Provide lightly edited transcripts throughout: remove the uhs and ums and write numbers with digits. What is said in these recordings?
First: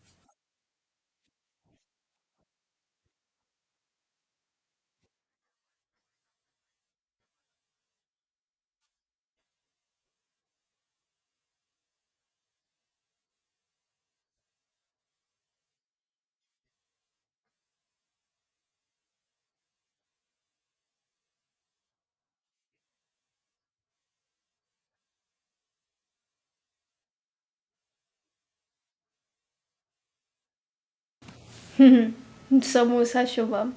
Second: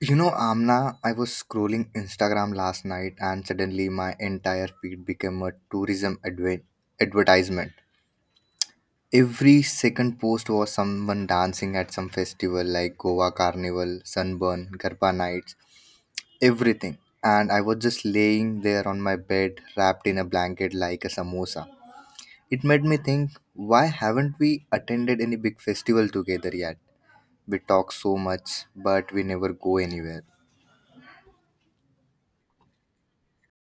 You know, Amna, I was scrolling Instagram last night and suddenly my entire feed became a tourism advertisement. Every second post was someone dancing at some festival like Goa Carnival, Sunburn, Garba Nights, everything. And I was just laying there on my bed, wrapped in a blanket like a samosa. It made me think, why haven't we attended any big festival together yet? We talk so much, but we never go anywhere. Samosa Shubham.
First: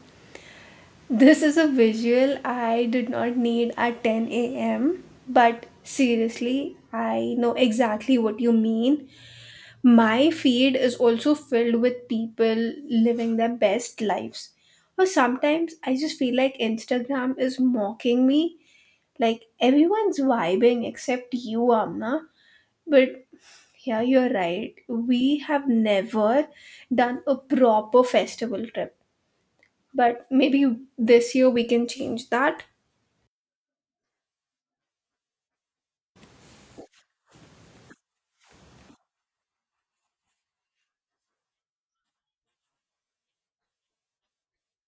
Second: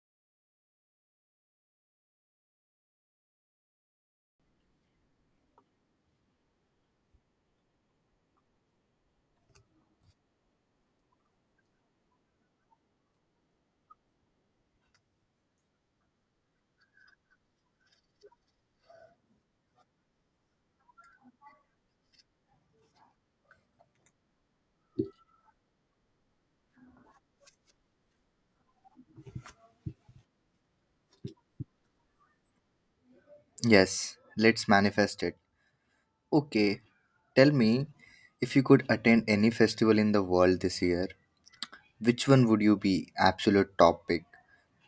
This is a visual I did not need at 10 a.m., but seriously, I know exactly what you mean. My feed is also filled with people living their best lives. Or sometimes I just feel like Instagram is mocking me. Like everyone's vibing except you, Amna. But yeah, you're right. We have never done a proper festival trip. But maybe this year we can change that. Yes, let's manifest it. Okay, tell me if you could attend any festival in the world this year, which one would you be? Absolute top pick.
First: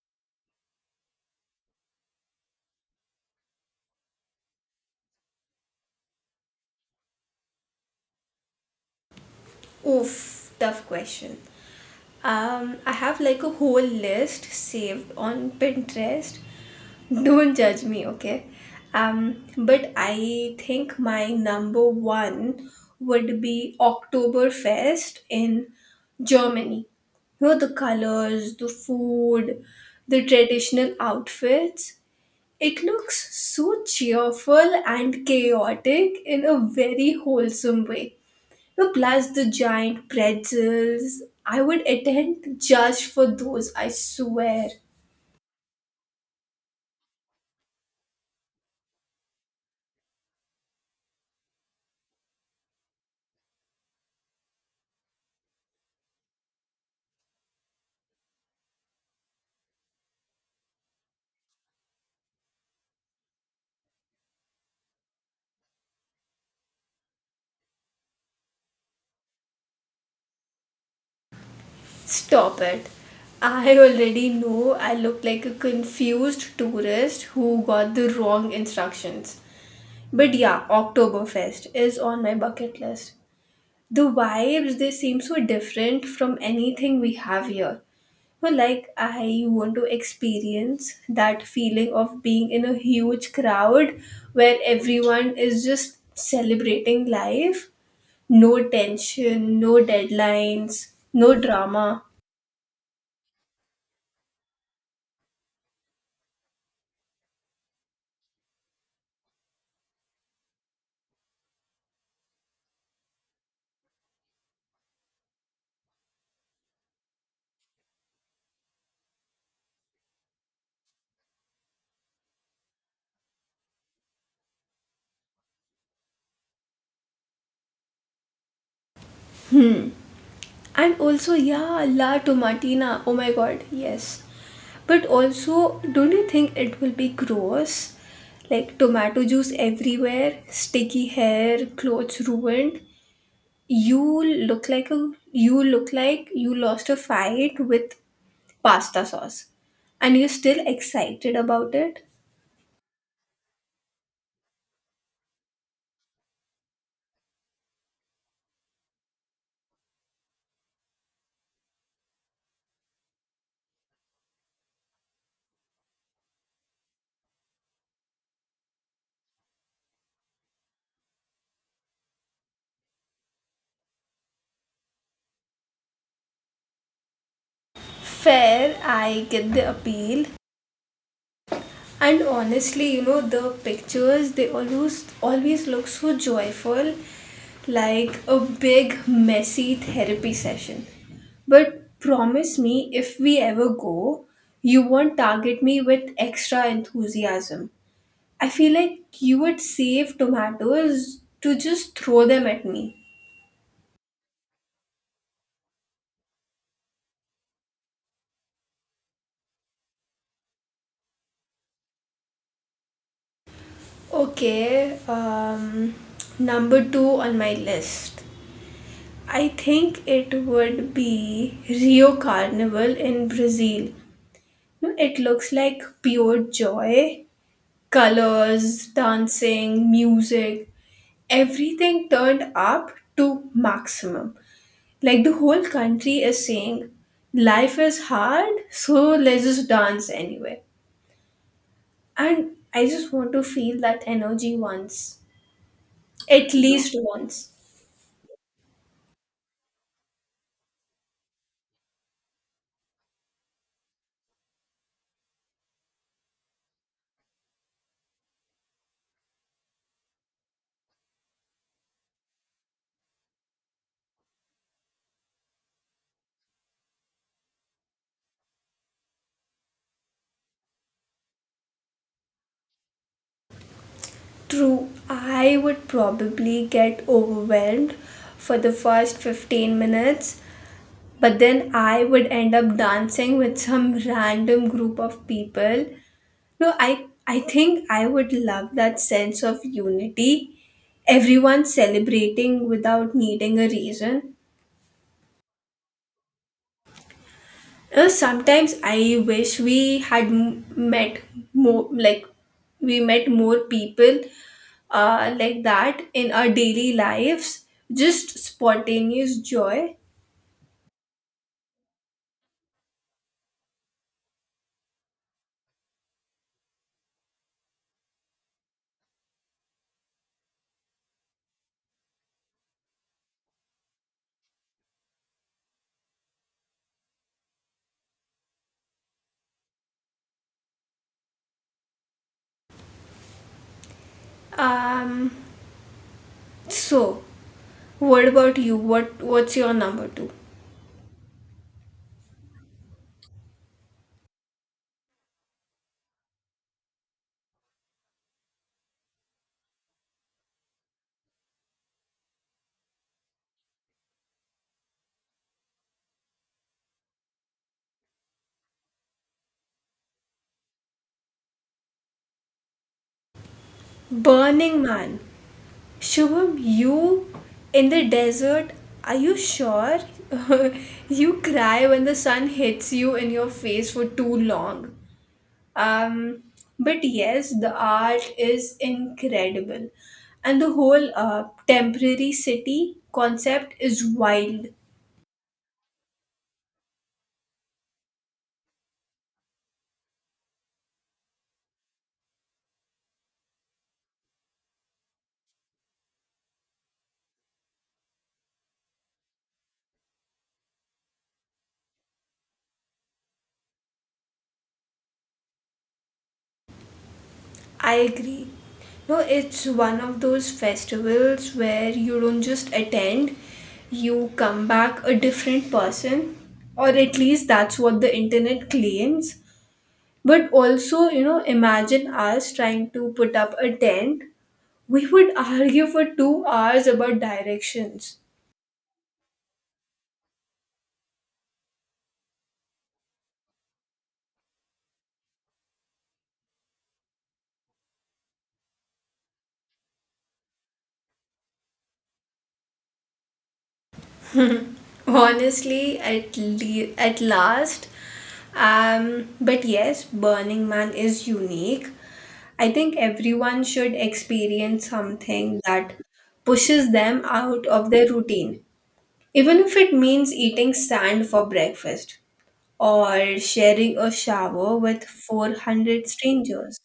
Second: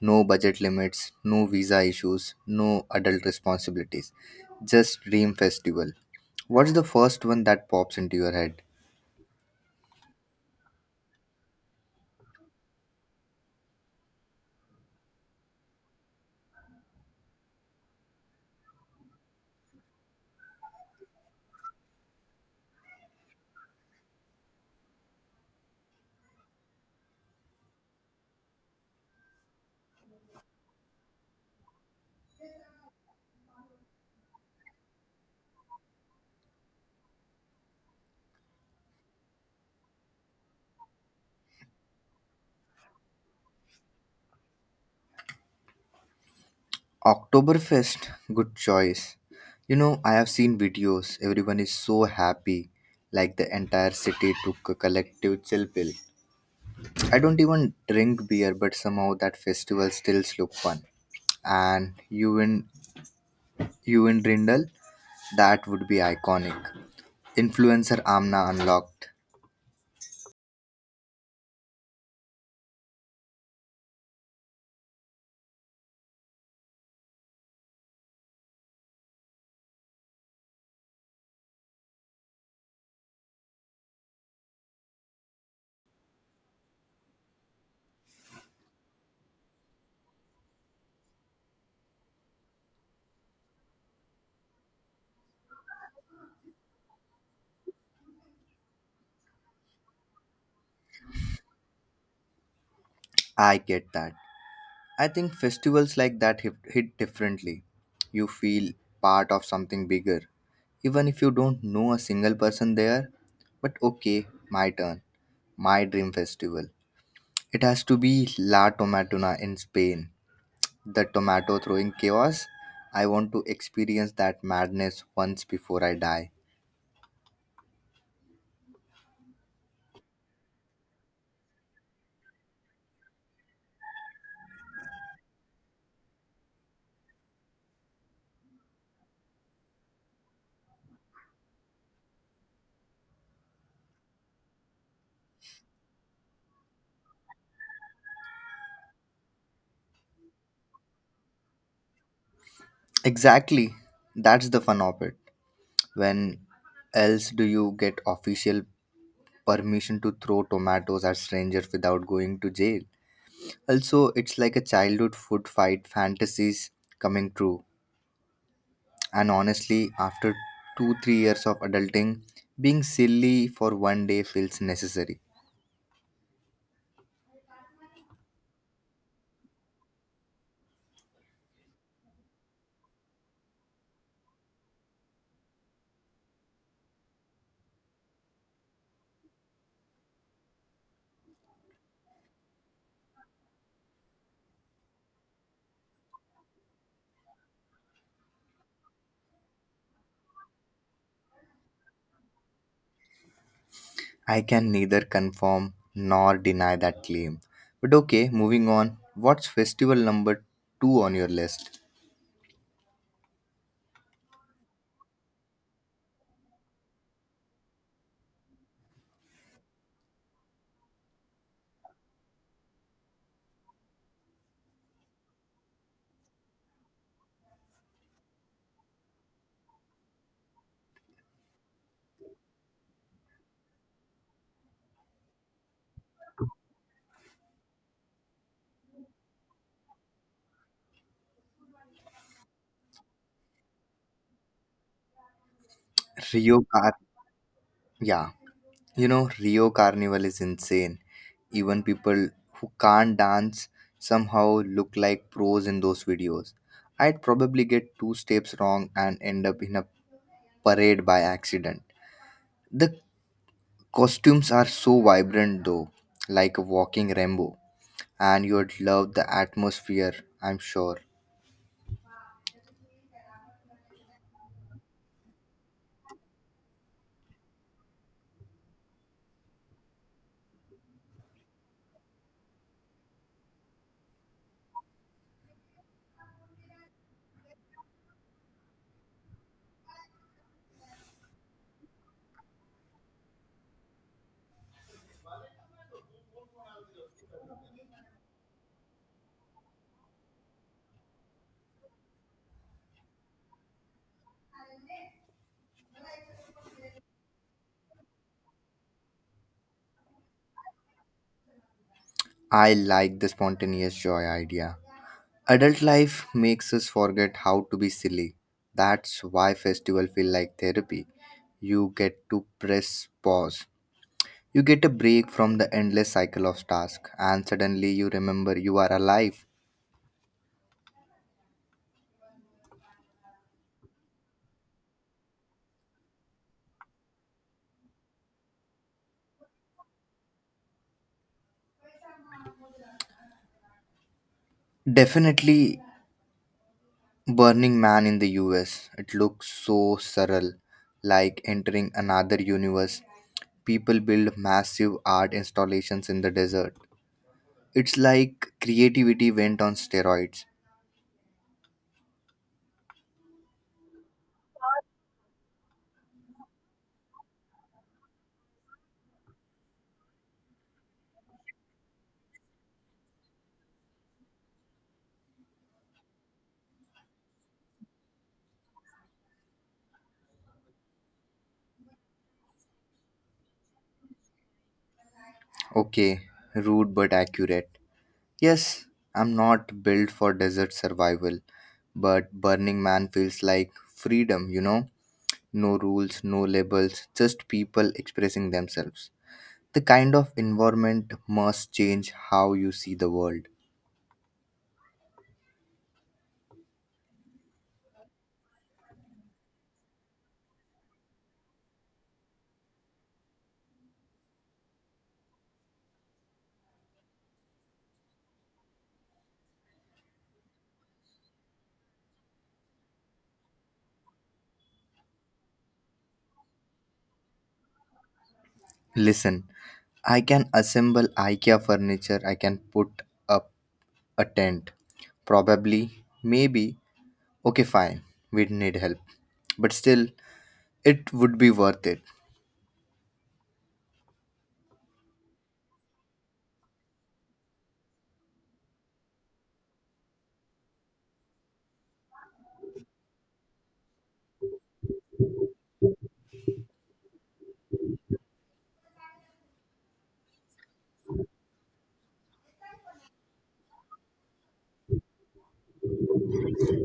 No budget limits, no visa issues, no adult responsibilities. Just dream festival. What's the first one that pops into your head? Oof, tough question. I have like a whole list saved on Pinterest. Don't judge me, okay? But I think my number one would be Oktoberfest in Germany. You know, the colors, the food, the traditional outfits. It looks so cheerful and chaotic in a very wholesome way. No, plus the giant pretzels. I would attend just for those, I swear. Oktoberfest, good choice. You know, I have seen videos, everyone is so happy, like the entire city took a collective chill pill. I don't even drink beer, but somehow that festival still look fun. And you in Rindal, that would be iconic. Influencer Amna unlocked. Stop it. I already know I look like a confused tourist who got the wrong instructions. But yeah, Oktoberfest is on my bucket list. The vibes, they seem so different from anything we have here, so like I want to experience that feeling of being in a huge crowd where everyone is just celebrating life. No tension, no deadlines, no drama. I get that. I think festivals like that hit differently. You feel part of something bigger, even if you don't know a single person there. But okay, my turn, my dream festival. It has to be La Tomatona in Spain. The tomato throwing chaos. I want to experience that madness once before I die. Hmm. And also, yeah, La Tomatina. Oh my god, yes. But also, don't you think it will be gross? Like tomato juice everywhere, sticky hair, clothes ruined. You look like a you look like you lost a fight with pasta sauce. And you're still excited about it? Exactly. That's the fun of it. When else do you get official permission to throw tomatoes at strangers without going to jail? Also, it's like a childhood food fight fantasies coming true. And honestly, after 2 3 years of adulting, being silly for one day feels necessary. Fair, I get the appeal. And honestly, you know, the pictures, they always look so joyful, like a big messy therapy session. But promise me if we ever go, you won't target me with extra enthusiasm. I feel like you would save tomatoes to just throw them at me. I can neither confirm nor deny that claim. But okay, moving on. What's festival number two on your list? Okay, number 2 on my list. I think it would be Rio Carnival in Brazil. No, it looks like pure joy. Colors, dancing, music, everything turned up to maximum. Like the whole country is saying, life is hard, so let's just dance anyway. And I just want to feel that energy once, at Rio Car. least once. Yeah. You know, Rio Carnival is insane. Even people who can't dance somehow look like pros in those videos. I'd probably get two steps wrong and end up in a parade by accident. The costumes are so vibrant though, like a walking rainbow, and you'd love the atmosphere, I'm sure. True, I would probably get overwhelmed for the first 15 minutes, but then I would end up dancing with some random group of people. No, I think I would love that sense of unity. Everyone celebrating without needing a reason. You sometimes I wish we had m- met more like we met more people like that in our daily lives, just spontaneous joy. I like the spontaneous joy idea. Adult life makes us forget how to be silly. That's why festival feel like therapy. You get to press pause. You get a break from the endless cycle of tasks and suddenly you remember you are alive. Um, so, what about you? What's your number two? Definitely Burning Man in the US. It looks so surreal, like entering another universe. People build massive art installations in the desert. It's like creativity went on steroids. Burning Man. Shubham, you in the desert, are you sure? You cry when the sun hits you in your face for too long. Um, but yes, the art is incredible. And the whole temporary city concept is wild. Okay, rude but accurate. Yes, I'm not built for desert survival, but Burning Man feels like freedom, you know? No rules, no labels, just people expressing themselves. The kind of environment must change how you see the world. I agree. No, it's one of those festivals where you don't just attend, you come back a different person, or at least that's what the internet claims. But also, you know, imagine us trying to put up a tent. We would argue for 2 hours about directions. Listen, I can assemble IKEA furniture, I can put up a tent. Probably, maybe, okay, fine. We need help. But still, it would be worth it. Honestly, at last. But yes, Burning Man is unique. I think everyone should experience something that pushes them out of their routine, even if it means eating sand for breakfast or sharing a shower with 400 strangers.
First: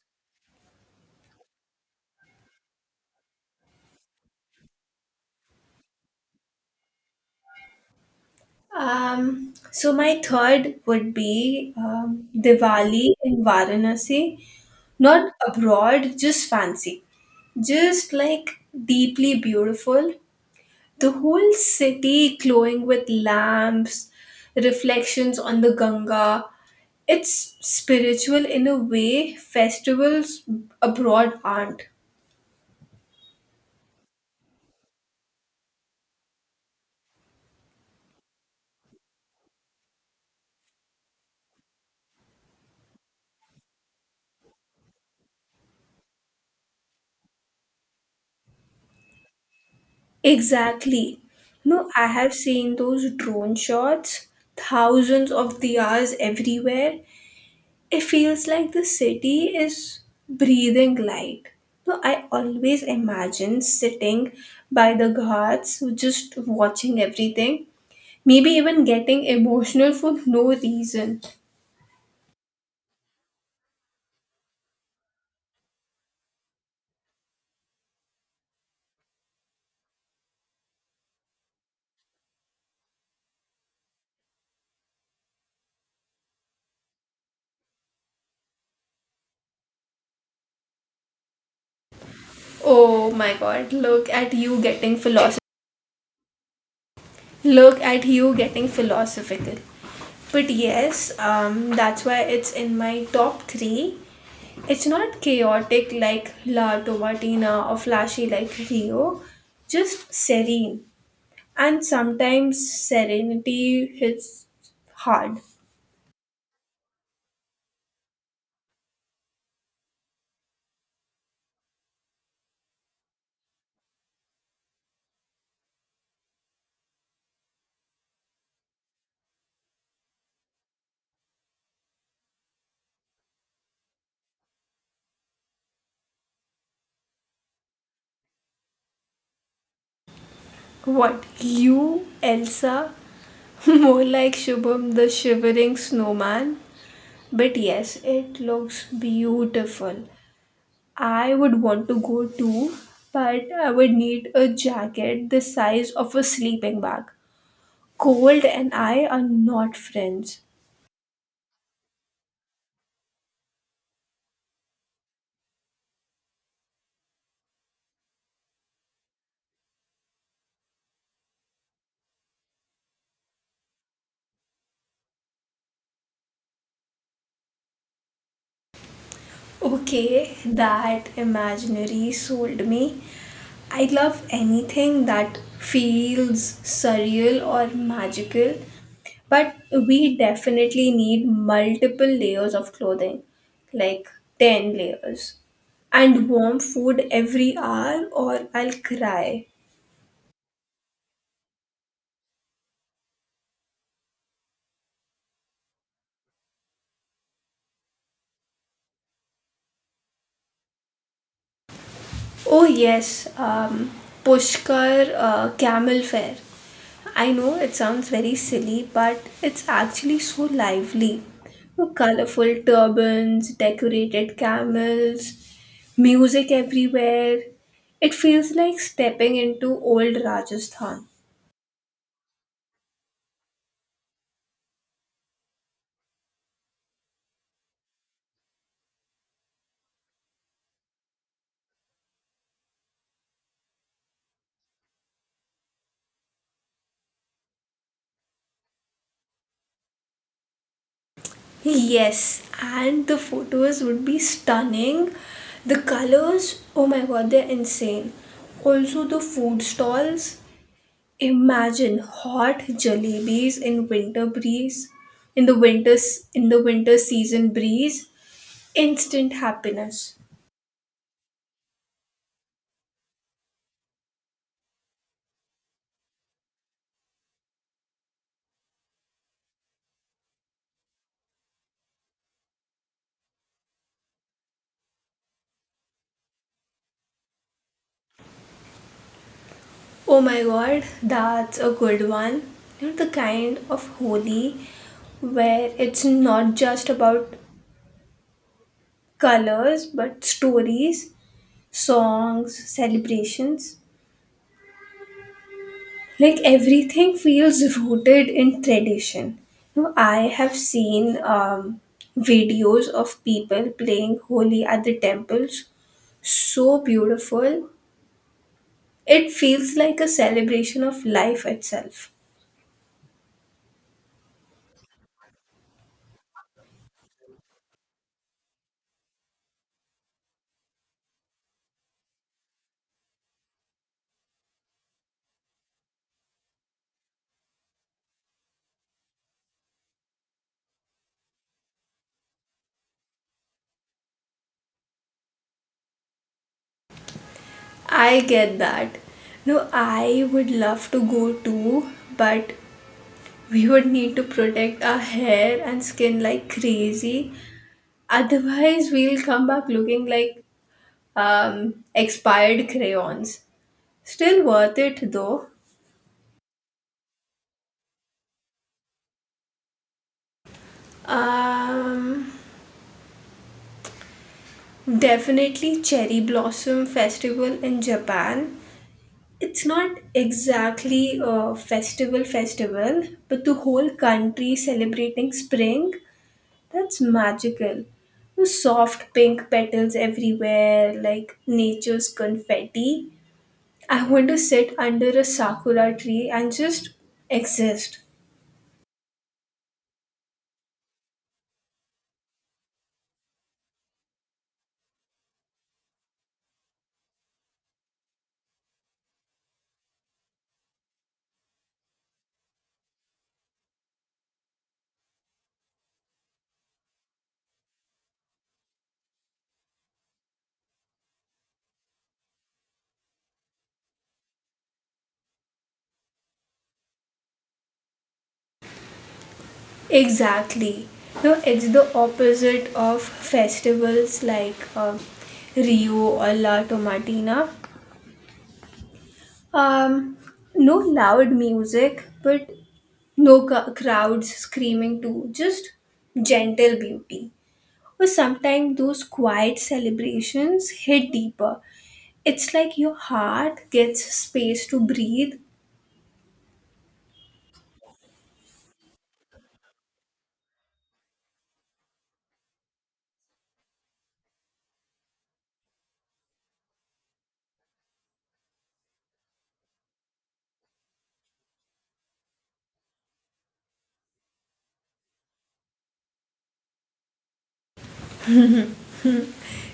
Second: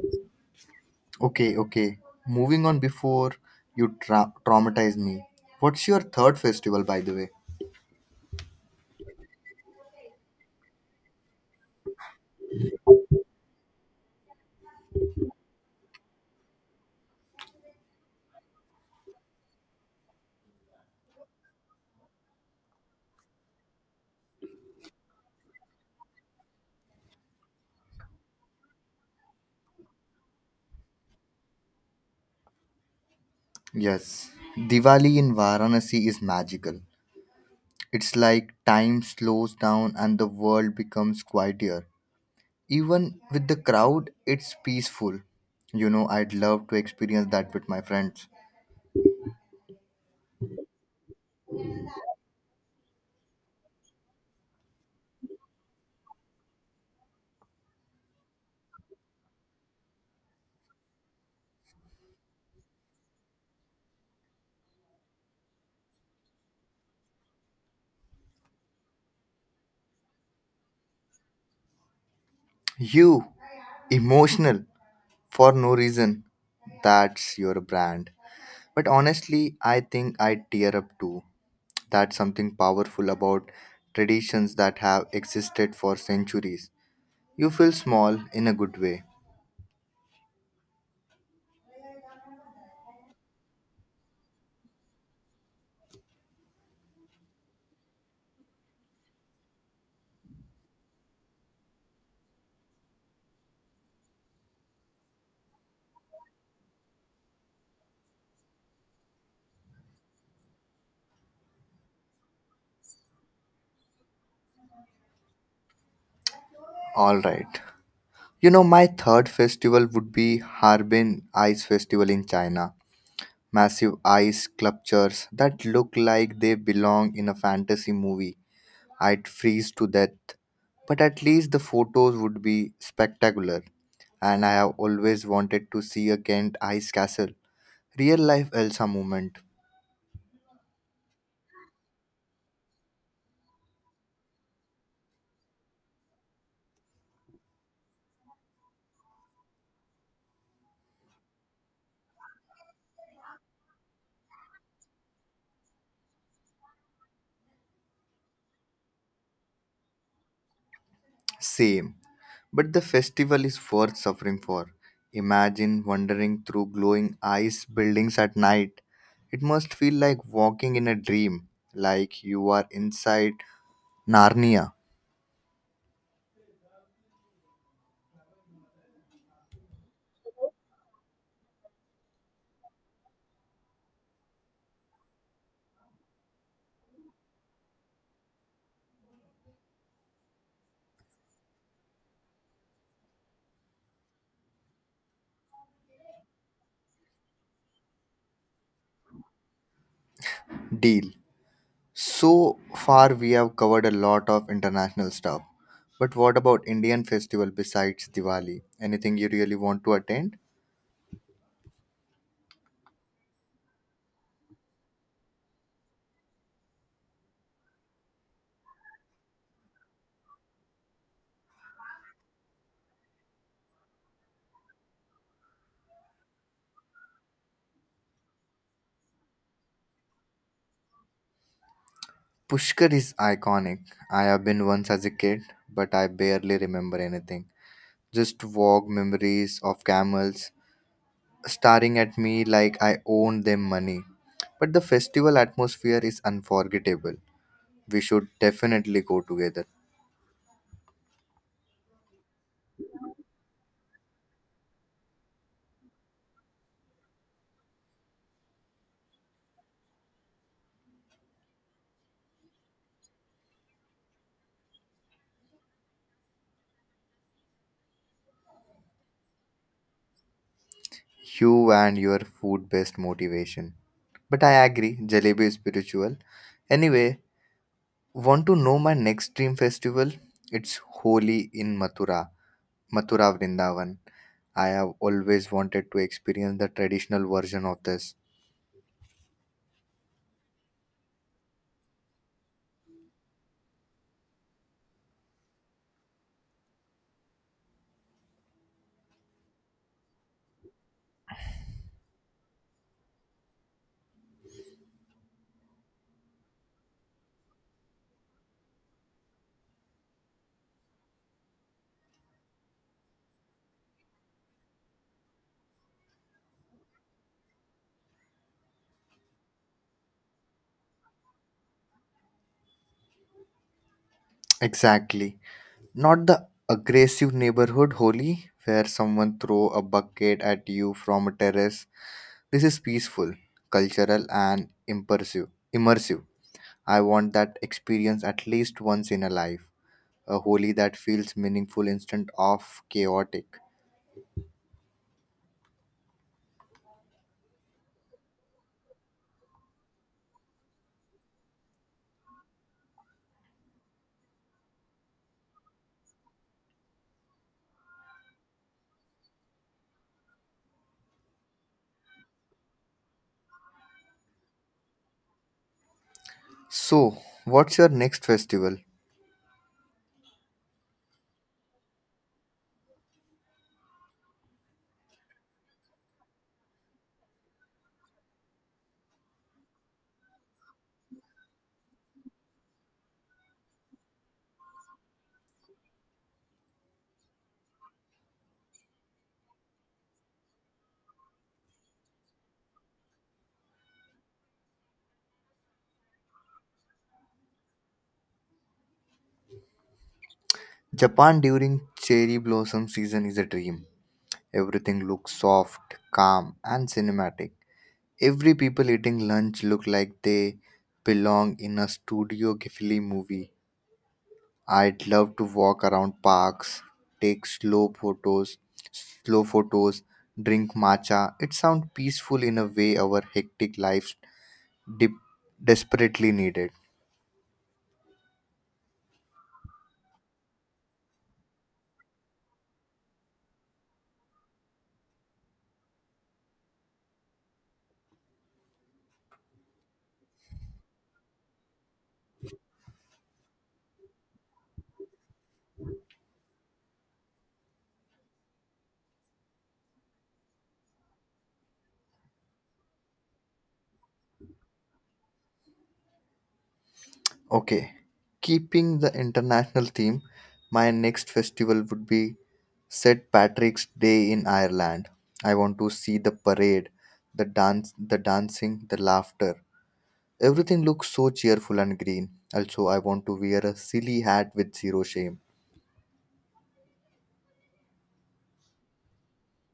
Okay, okay. Moving on before you traumatize me. What's your third festival, by the way? So my third would be Diwali in Varanasi, not abroad, just fancy, just like deeply beautiful. The whole city glowing with lamps, reflections on the Ganga. It's spiritual in a way festivals abroad aren't. Yes. Diwali in Varanasi is magical. It's like time slows down and the world becomes quieter. Even with the crowd, it's peaceful. You know, I'd love to experience that with my friends. Exactly. No, I have seen those drone shots, thousands of diyas everywhere. It feels like the city is breathing light. So I always imagine sitting by the ghats, just watching everything, maybe even getting emotional for no reason. You, emotional for no reason. That's your brand. But honestly, I think I tear up too. That's something powerful about traditions that have existed for centuries. You feel small in a good way. Oh my god, look at you getting philosophical. Look at you getting philosophical. But yes, that's why it's in my top three. It's not chaotic like La Tomatina or flashy like Rio, just serene. And sometimes serenity hits hard. Alright. You know, my third festival would be Harbin Ice Festival in China. Massive ice sculptures that look like they belong in a fantasy movie. I'd freeze to death. But at least the photos would be spectacular. And I have always wanted to see a Kent ice castle. Real life Elsa moment, What, you, Elsa? More like Shubham the shivering snowman? But yes, it looks beautiful. I would want to go too, but I would need a jacket the size of a sleeping bag. Cold and I are not friends. same. But the festival is worth suffering for. Imagine wandering through glowing ice buildings at night. It must feel like walking in a dream, like you are inside Narnia. Okay, that imaginary sold me. I love anything that feels surreal or magical, but we definitely need multiple layers of clothing, like 10 layers, and warm food every hour, or I'll cry. Deal. So far, we have covered a lot of international stuff. But what about Indian festival besides Diwali? Anything you really want to attend? Oh yes, Pushkar Camel Fair. I know it sounds very silly, but it's actually so lively. Colorful turbans, decorated camels, music everywhere. It feels like stepping into old Rajasthan. Pushkar is iconic. I have been once as a kid, but I barely remember anything, just vague memories of camels staring at me like I owned them money. But the festival atmosphere is unforgettable. We should definitely go together. Yes, and the photos would be stunning. The colors, oh my god, they're insane. Also, the food stalls. Imagine hot jalebis in winter breeze, in the winter in the winter season breeze, instant happiness. You and your food based motivation. But I agree, jalebi is spiritual. Anyway, want to know my next dream festival? It's Holi in Mathura Vrindavan. I have always wanted to experience the traditional version of this. Oh my god, that's a good one. You know, the kind of holy where it's not just about colors but stories, songs, celebrations. Like everything feels rooted in tradition. You know, I have seen videos of people playing holi at the temples, so beautiful. It feels like a celebration of life itself. Exactly. Not the aggressive neighborhood holy where someone throw a bucket at you from a terrace. This is peaceful, cultural and immersive. I want that experience at least once in a life. A holy that feels meaningful instead of chaotic. I get that. No, I would love to go too, but we would need to protect our hair and skin like crazy, otherwise we'll come back looking like expired crayons. Still worth it though. So, what's your next festival? Um, Definitely Cherry Blossom Festival in Japan. It's not exactly a festival festival, but the whole country celebrating spring, that's magical. The soft pink petals everywhere, like nature's confetti. I want to sit under a sakura tree and just exist. Japan during cherry blossom season is a dream. Everything looks soft, calm, and cinematic. Every people eating lunch look like they belong in a Studio Ghibli movie. I'd love to walk around parks, take slow photos, slow photos, drink matcha. It sounds peaceful in a way our hectic lives de- desperately needed. Exactly. No, it's the opposite of festivals like Rio or La Tomatina. Um, no loud music, but no ca- crowds screaming too, just gentle beauty. Or sometimes those quiet celebrations hit deeper. It's like your heart gets space to breathe. Okay, keeping the international theme, my next festival would be St. Patrick's Day in Ireland. I want to see the parade, the dancing, the laughter. Everything looks so cheerful and green. Also, I want to wear a silly hat with zero shame.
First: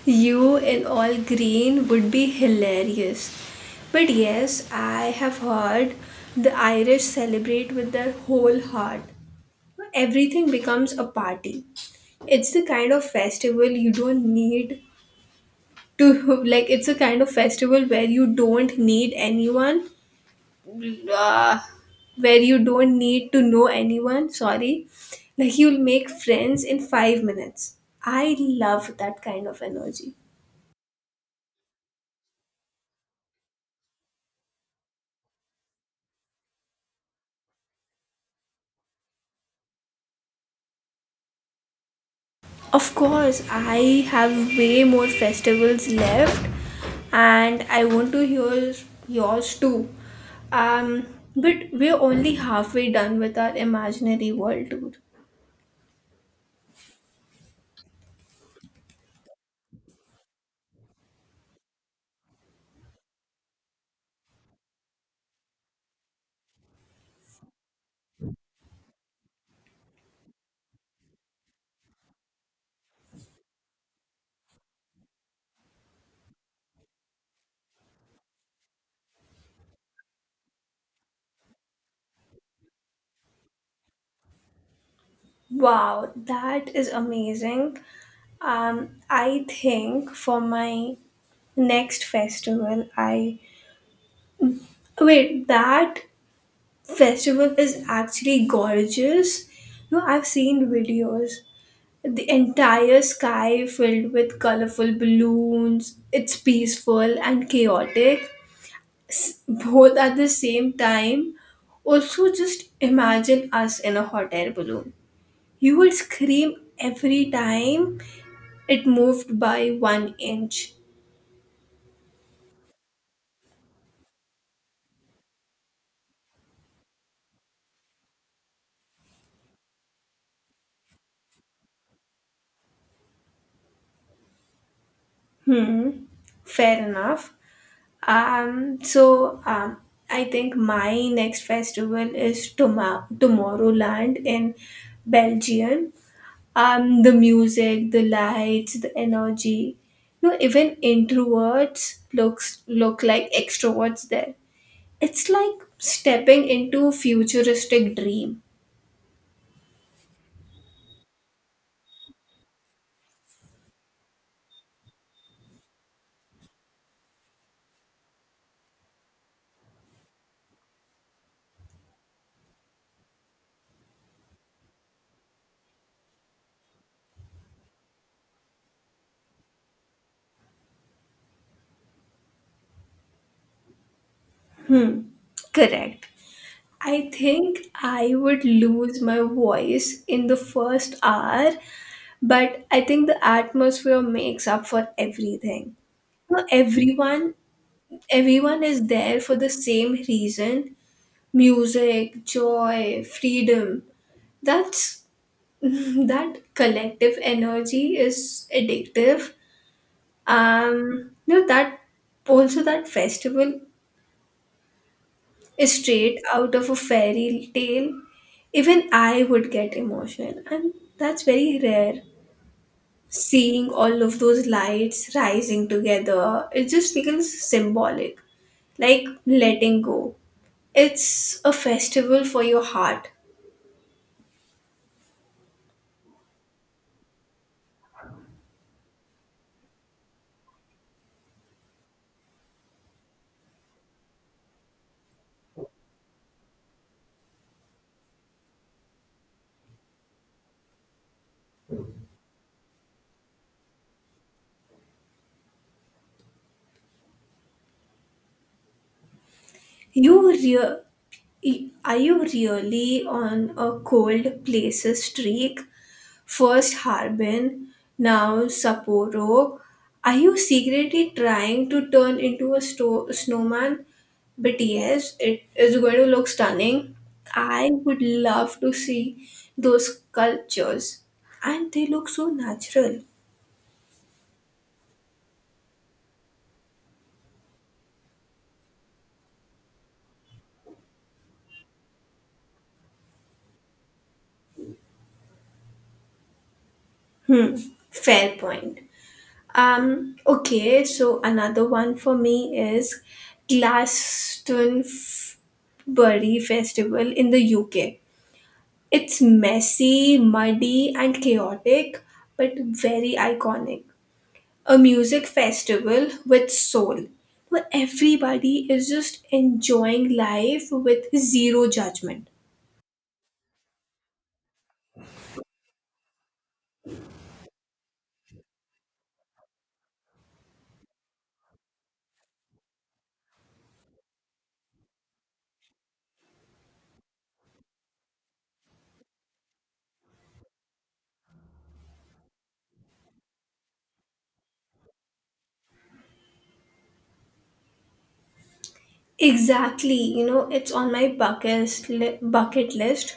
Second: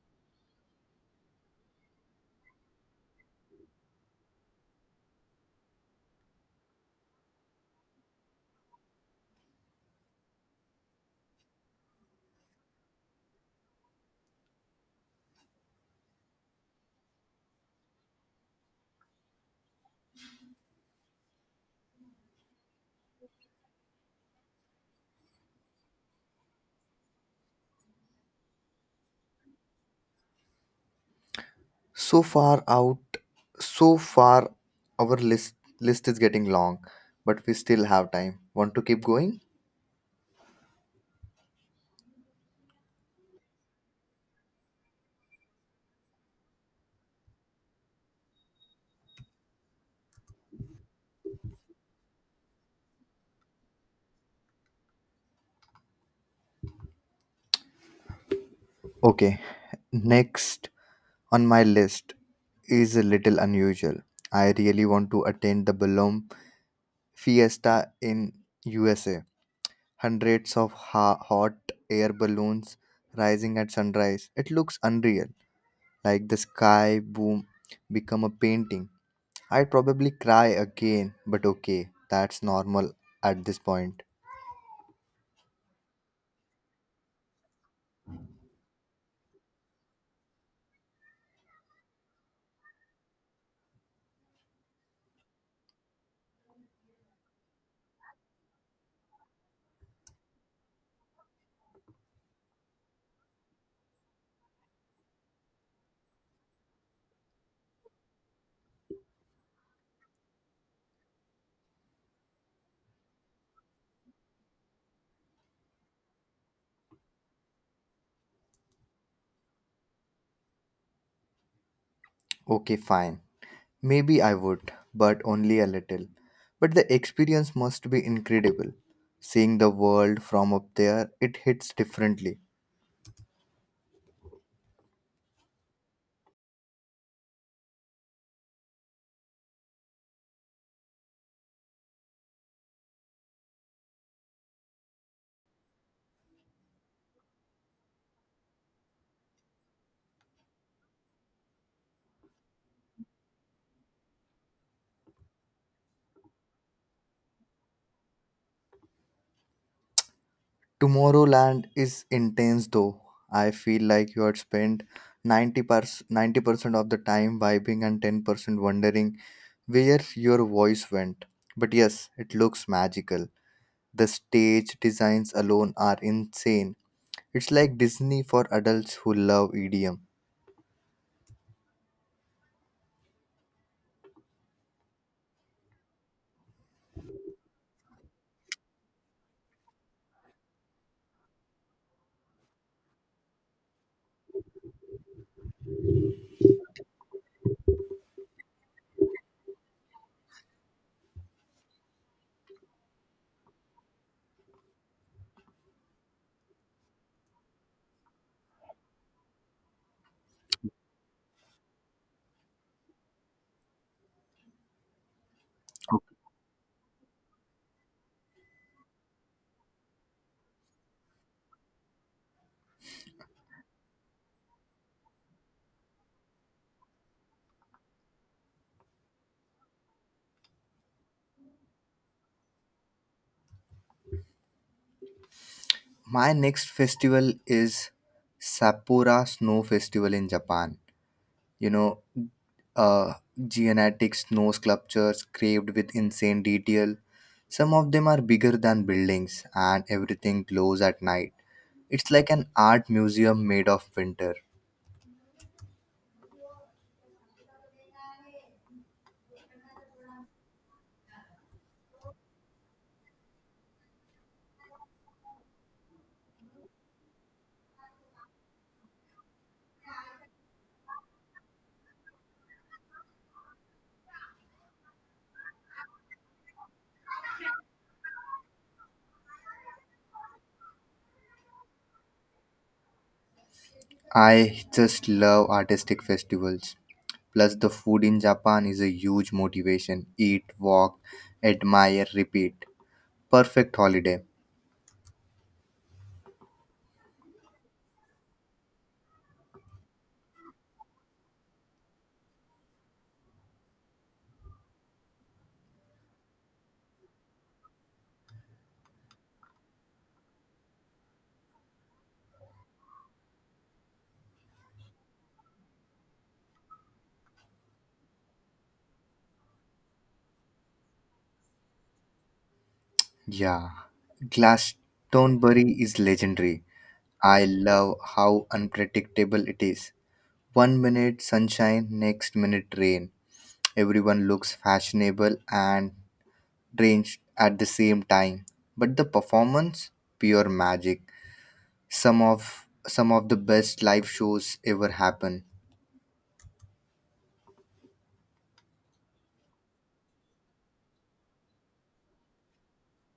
You in all green would be hilarious. But yes, I have heard the Irish celebrate with their whole heart. Everything becomes a party. It's the kind of festival you don't need to, like, it's a kind of festival where you don't need anyone, uh, where you don't need to know anyone, sorry. Like, you'll make friends in 5 minutes. I love that kind of energy. So far out, so far, our list is getting long, but we still have time. Want to keep going? Of course, I have way more festivals left, and I want to hear yours too. Um, but we're only halfway done with our imaginary world tour. Okay. Next on my list is a little unusual. I really want to attend the Balloon Fiesta in USA. Hundreds of hot air balloons rising at sunrise. It looks unreal, like the sky boom become a painting. I'd probably cry again, but okay, that's normal at this point. Wow, that is amazing. I think for my next festival, I wait, That festival is actually gorgeous. No, I've seen videos. The entire sky filled with colorful balloons. It's peaceful and chaotic, both at the same time. Also, just imagine us in a hot air balloon. You would scream every time it moved by one inch. Okay, fine. Maybe I would, but only a little. But the experience must be incredible. Seeing the world from up there, it hits differently. Hmm, fair enough. Um, so um, I think my next festival is Tomorrowland in Belgium. The music, the lights, the energy. You know, even introverts look like extroverts there. It's like stepping into a futuristic dream. Tomorrowland is intense though. I feel like you had spent 90 ninety percent of the time vibing and 10% wondering where your voice went. But yes, it looks magical. The stage designs alone are insane. It's like Disney for adults who love EDM. Hmm, correct. I think I would lose my voice in the first hour, but I think the atmosphere makes up for everything. You know, everyone is there for the same reason: music, joy, freedom. That's that collective energy is addictive. You know that, also, that festival is straight out of a fairy tale. Even I would get emotional, and that's very rare. Seeing all of those lights rising together, it just feels symbolic, like letting go. It's a festival for your heart. My next festival is Sapporo Snow Festival in Japan. You know, uh, genetic snow sculptures carved with insane detail. Some of them are bigger than buildings, and everything glows at night. It's like an art museum made of winter. You rea- are you really on a cold places streak? First Harbin, now Sapporo. Are you secretly trying to turn into a snowman? But yes, it is going to look stunning. I would love to see those sculptures, and they look so natural. I just love artistic festivals. Plus, the food in Japan is a huge motivation. Eat, walk, admire, repeat. Perfect holiday. Hmm, fair point. Okay, so another one for me is Glastonbury Festival in the UK. It's messy, muddy, and chaotic, but very iconic. A music festival with soul, where everybody is just enjoying life with zero judgment. Yeah. Glastonbury is legendary. I love how unpredictable it is. One minute sunshine, next minute rain. Everyone looks fashionable and drenched at the same time. But the performance, pure magic. Some of some of the best live shows ever happen. Exactly, you know, it's on my bucket list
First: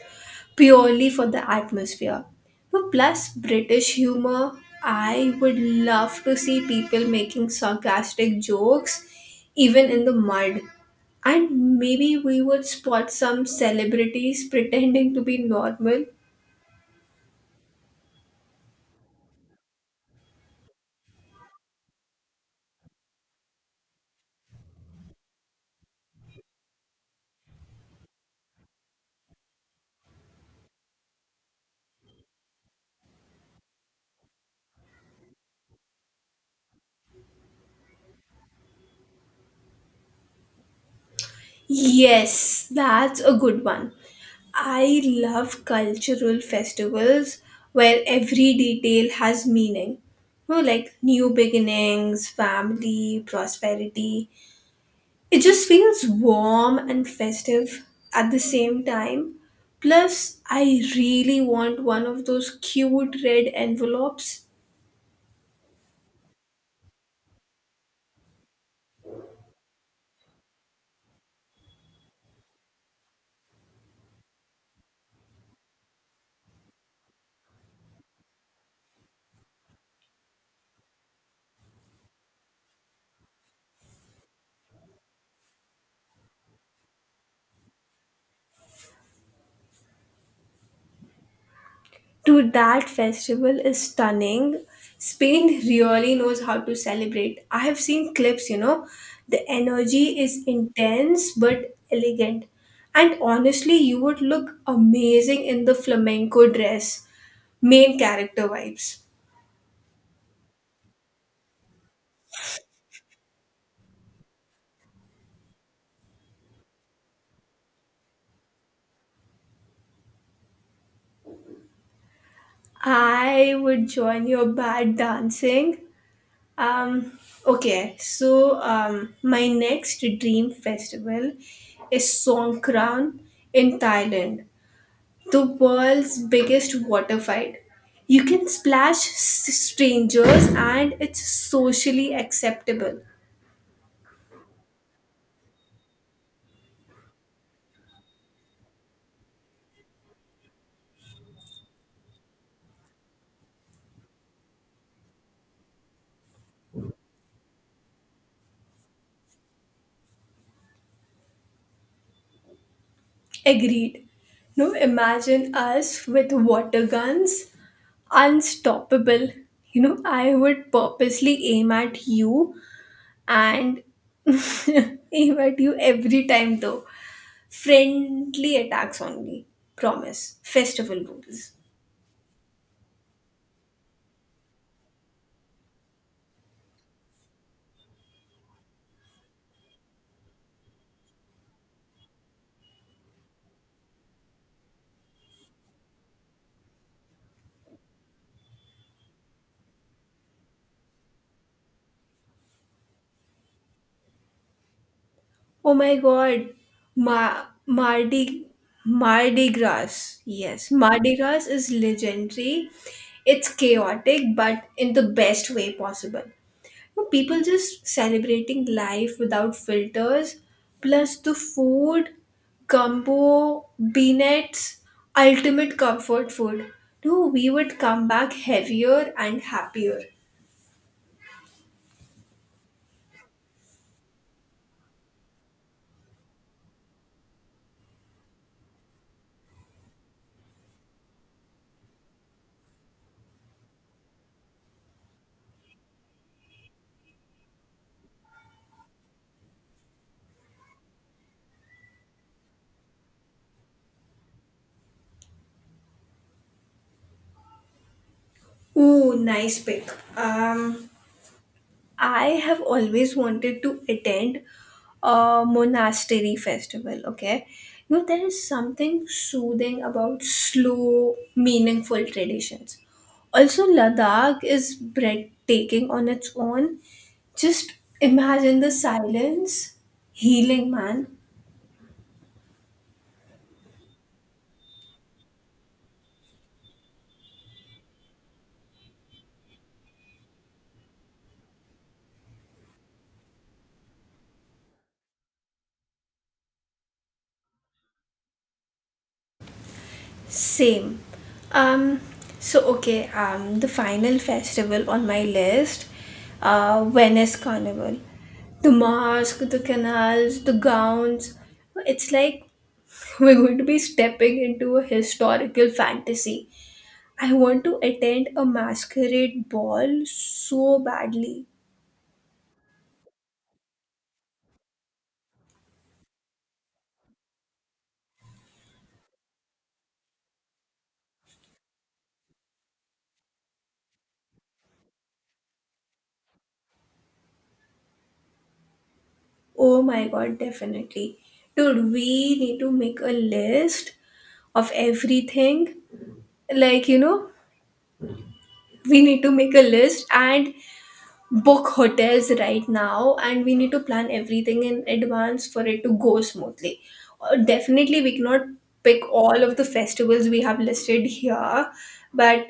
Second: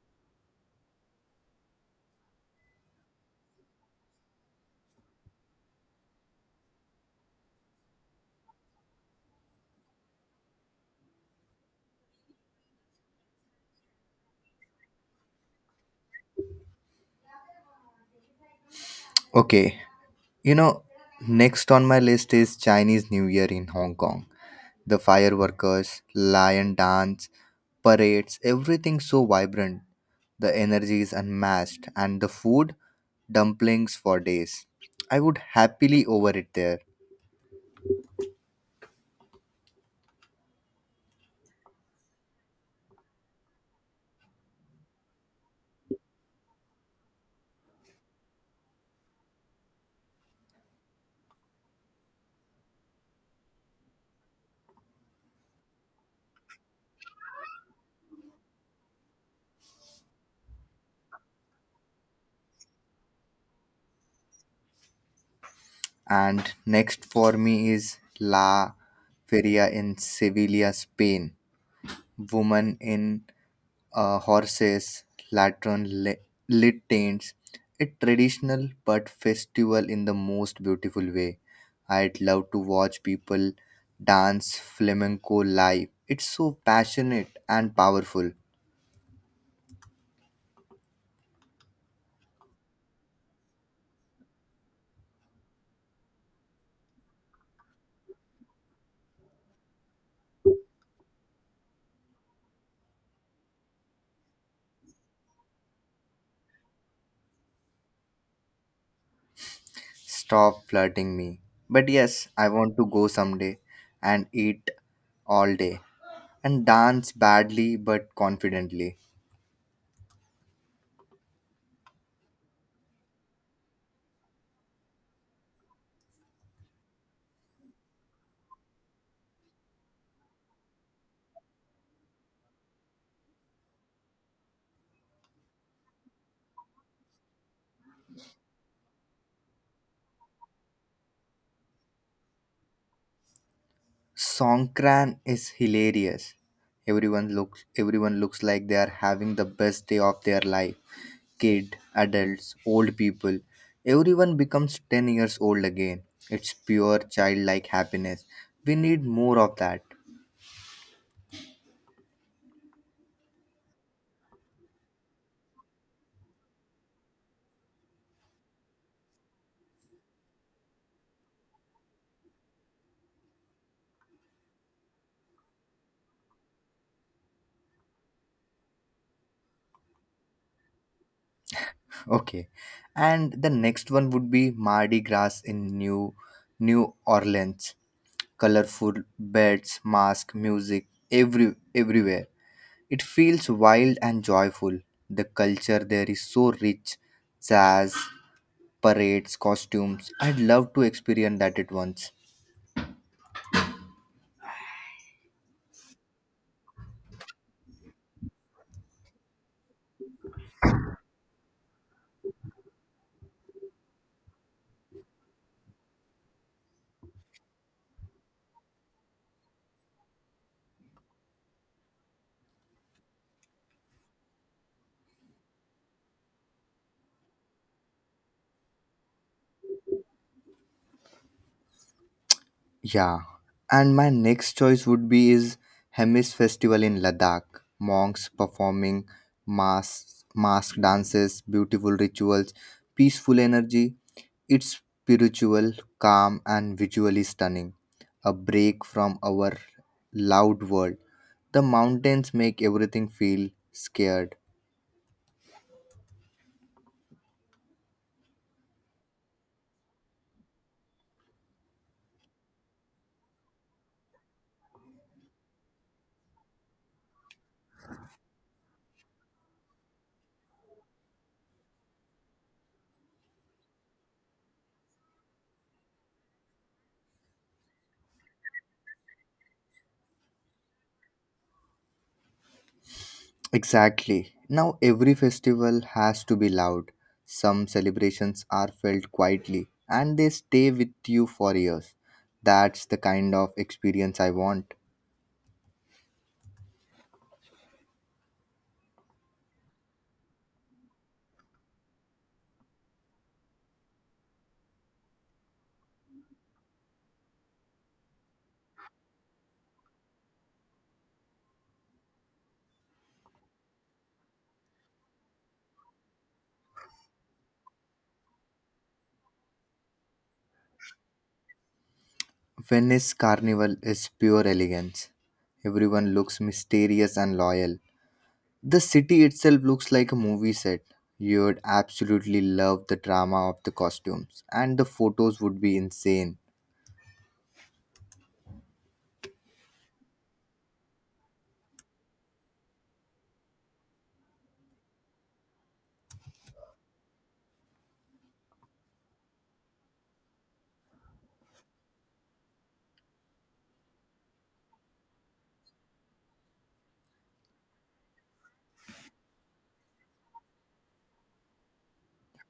purely for the atmosphere. But plus British humor, I would love to see people making sarcastic jokes even in the mud. And maybe we would spot some celebrities pretending to be normal. Okay, you know, next on my list is Chinese New Year in Hong Kong. The fireworkers, lion dance, parades, everything so vibrant. The energy is unmatched, and the food, dumplings for days. I would happily over it there. Yes, that's a good one. I love cultural festivals where every detail has meaning. You know, like new beginnings, family, prosperity. It just feels warm and festive at the same time. Plus, I really want one of those cute red envelopes. And next for me is La Feria in Sevilla, Spain. Women in horses, lantern lit tents, a traditional but festival in the most beautiful way. I'd love to watch people dance flamenco live. It's so passionate and powerful. To that festival is stunning. Spain really knows how to celebrate. I have seen clips, you know. The energy is intense but elegant. And honestly, you would look amazing in the flamenco dress. Main character vibes. Stop flirting me. But yes, I want to go someday and eat all day and dance badly but confidently. I would join your bad dancing. Um, okay, so my next dream festival is Songkran in Thailand, the world's biggest water fight. You can strangers and it's socially acceptable. Songkran is hilarious. Everyone looks like they are having the best day of their life. Kid, adults, old people, everyone becomes 10 years old again. It's pure childlike happiness. We need more of that. Agreed. No, imagine us with water guns, unstoppable. You know, I would purposely aim at you and aim at you every time though. Friendly attacks only. Promise. Festival rules. Okay. And the next one would be Mardi Gras in New Orleans. Colorful beds, mask, music, everywhere. It feels wild and joyful. The culture there is so rich, jazz, parades, costumes. I'd love to experience that at once. Oh my God, Ma- Mardi Mardi Gras. Yes, Mardi Gras is legendary. It's chaotic, but in the best way possible. You know, people just celebrating life without filters. Plus the food, gumbo, beanettes, ultimate comfort food. No, we would come back heavier and happier. Yeah, and my next choice would be is Hemis Festival in Ladakh. Monks performing mass mask dances, beautiful rituals, peaceful energy. It's spiritual, calm, and visually stunning. A break from our loud world. The mountains make everything feel scared. Ooh, nice pick. Um, I have always wanted to attend a monastery festival, okay? You know, there is something soothing about slow, meaningful traditions. Also, Ladakh is breathtaking on its own. Just imagine the silence, healing, man. Exactly. Now every festival has to be loud. Some celebrations are felt quietly and they stay with you for years. That's the kind of experience I want. Same. Um, the final festival on my list, Venice Carnival. The mask, the canals, the gowns. It's like we're going to be stepping into a historical fantasy. I want to attend a masquerade ball so badly. Venice Carnival is pure elegance. Everyone looks mysterious and loyal. The city itself looks like a movie set. You would absolutely love the drama of the costumes, and the photos would be insane. Oh my god, definitely. Dude, we need to make a list of everything. Like, you know, we need to make a list and book hotels right now and we need to plan everything in advance for it to go smoothly. Definitely we cannot pick all of the festivals we have listed here, but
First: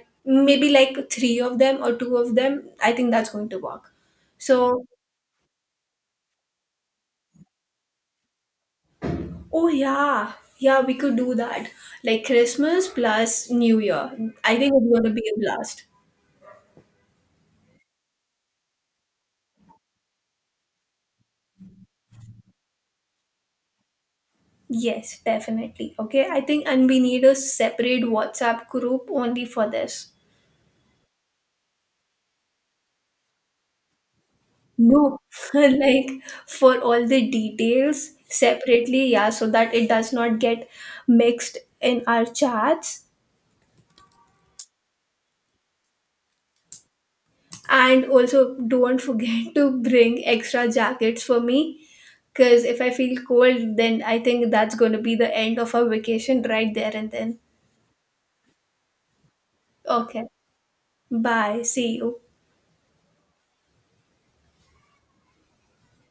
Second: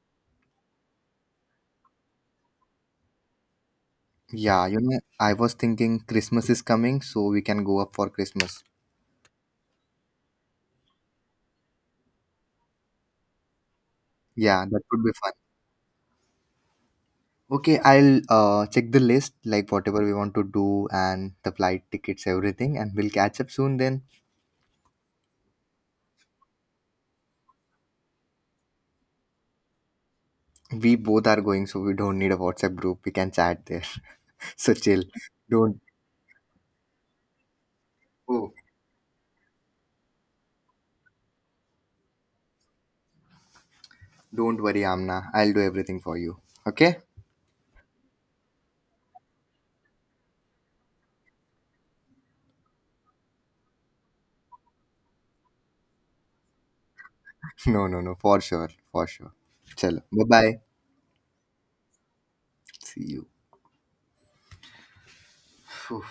maybe like three of them or two of them. I think that's going to work. so Yeah, you know, I was thinking Christmas is coming, so we can go up for Christmas. oh yeah, yeah, we could do that, like Christmas plus New Year. I Yeah, think that it's would going be to be fun. a blast. Okay, I'll check the list, like whatever we want to do and the flight tickets, everything, and we'll catch up soon then. Yes, definitely. Okay, I think, and we need a separate WhatsApp group only for this. We both are going, so we don't need a WhatsApp group. We can chat there. so chill. No, Don't like for all the details oh, separately, yeah, so that it does not get mixed in our chats. don't worry, Amna. I'll do everything for you. Okay? And also, don't forget to bring extra jackets for me because if I feel cold, then I think that's going to be the end of our vacation right there and then. No, no, no, for sure, for sure. Chalo. Bye Okay, bye. bye. See you. See you. Phew.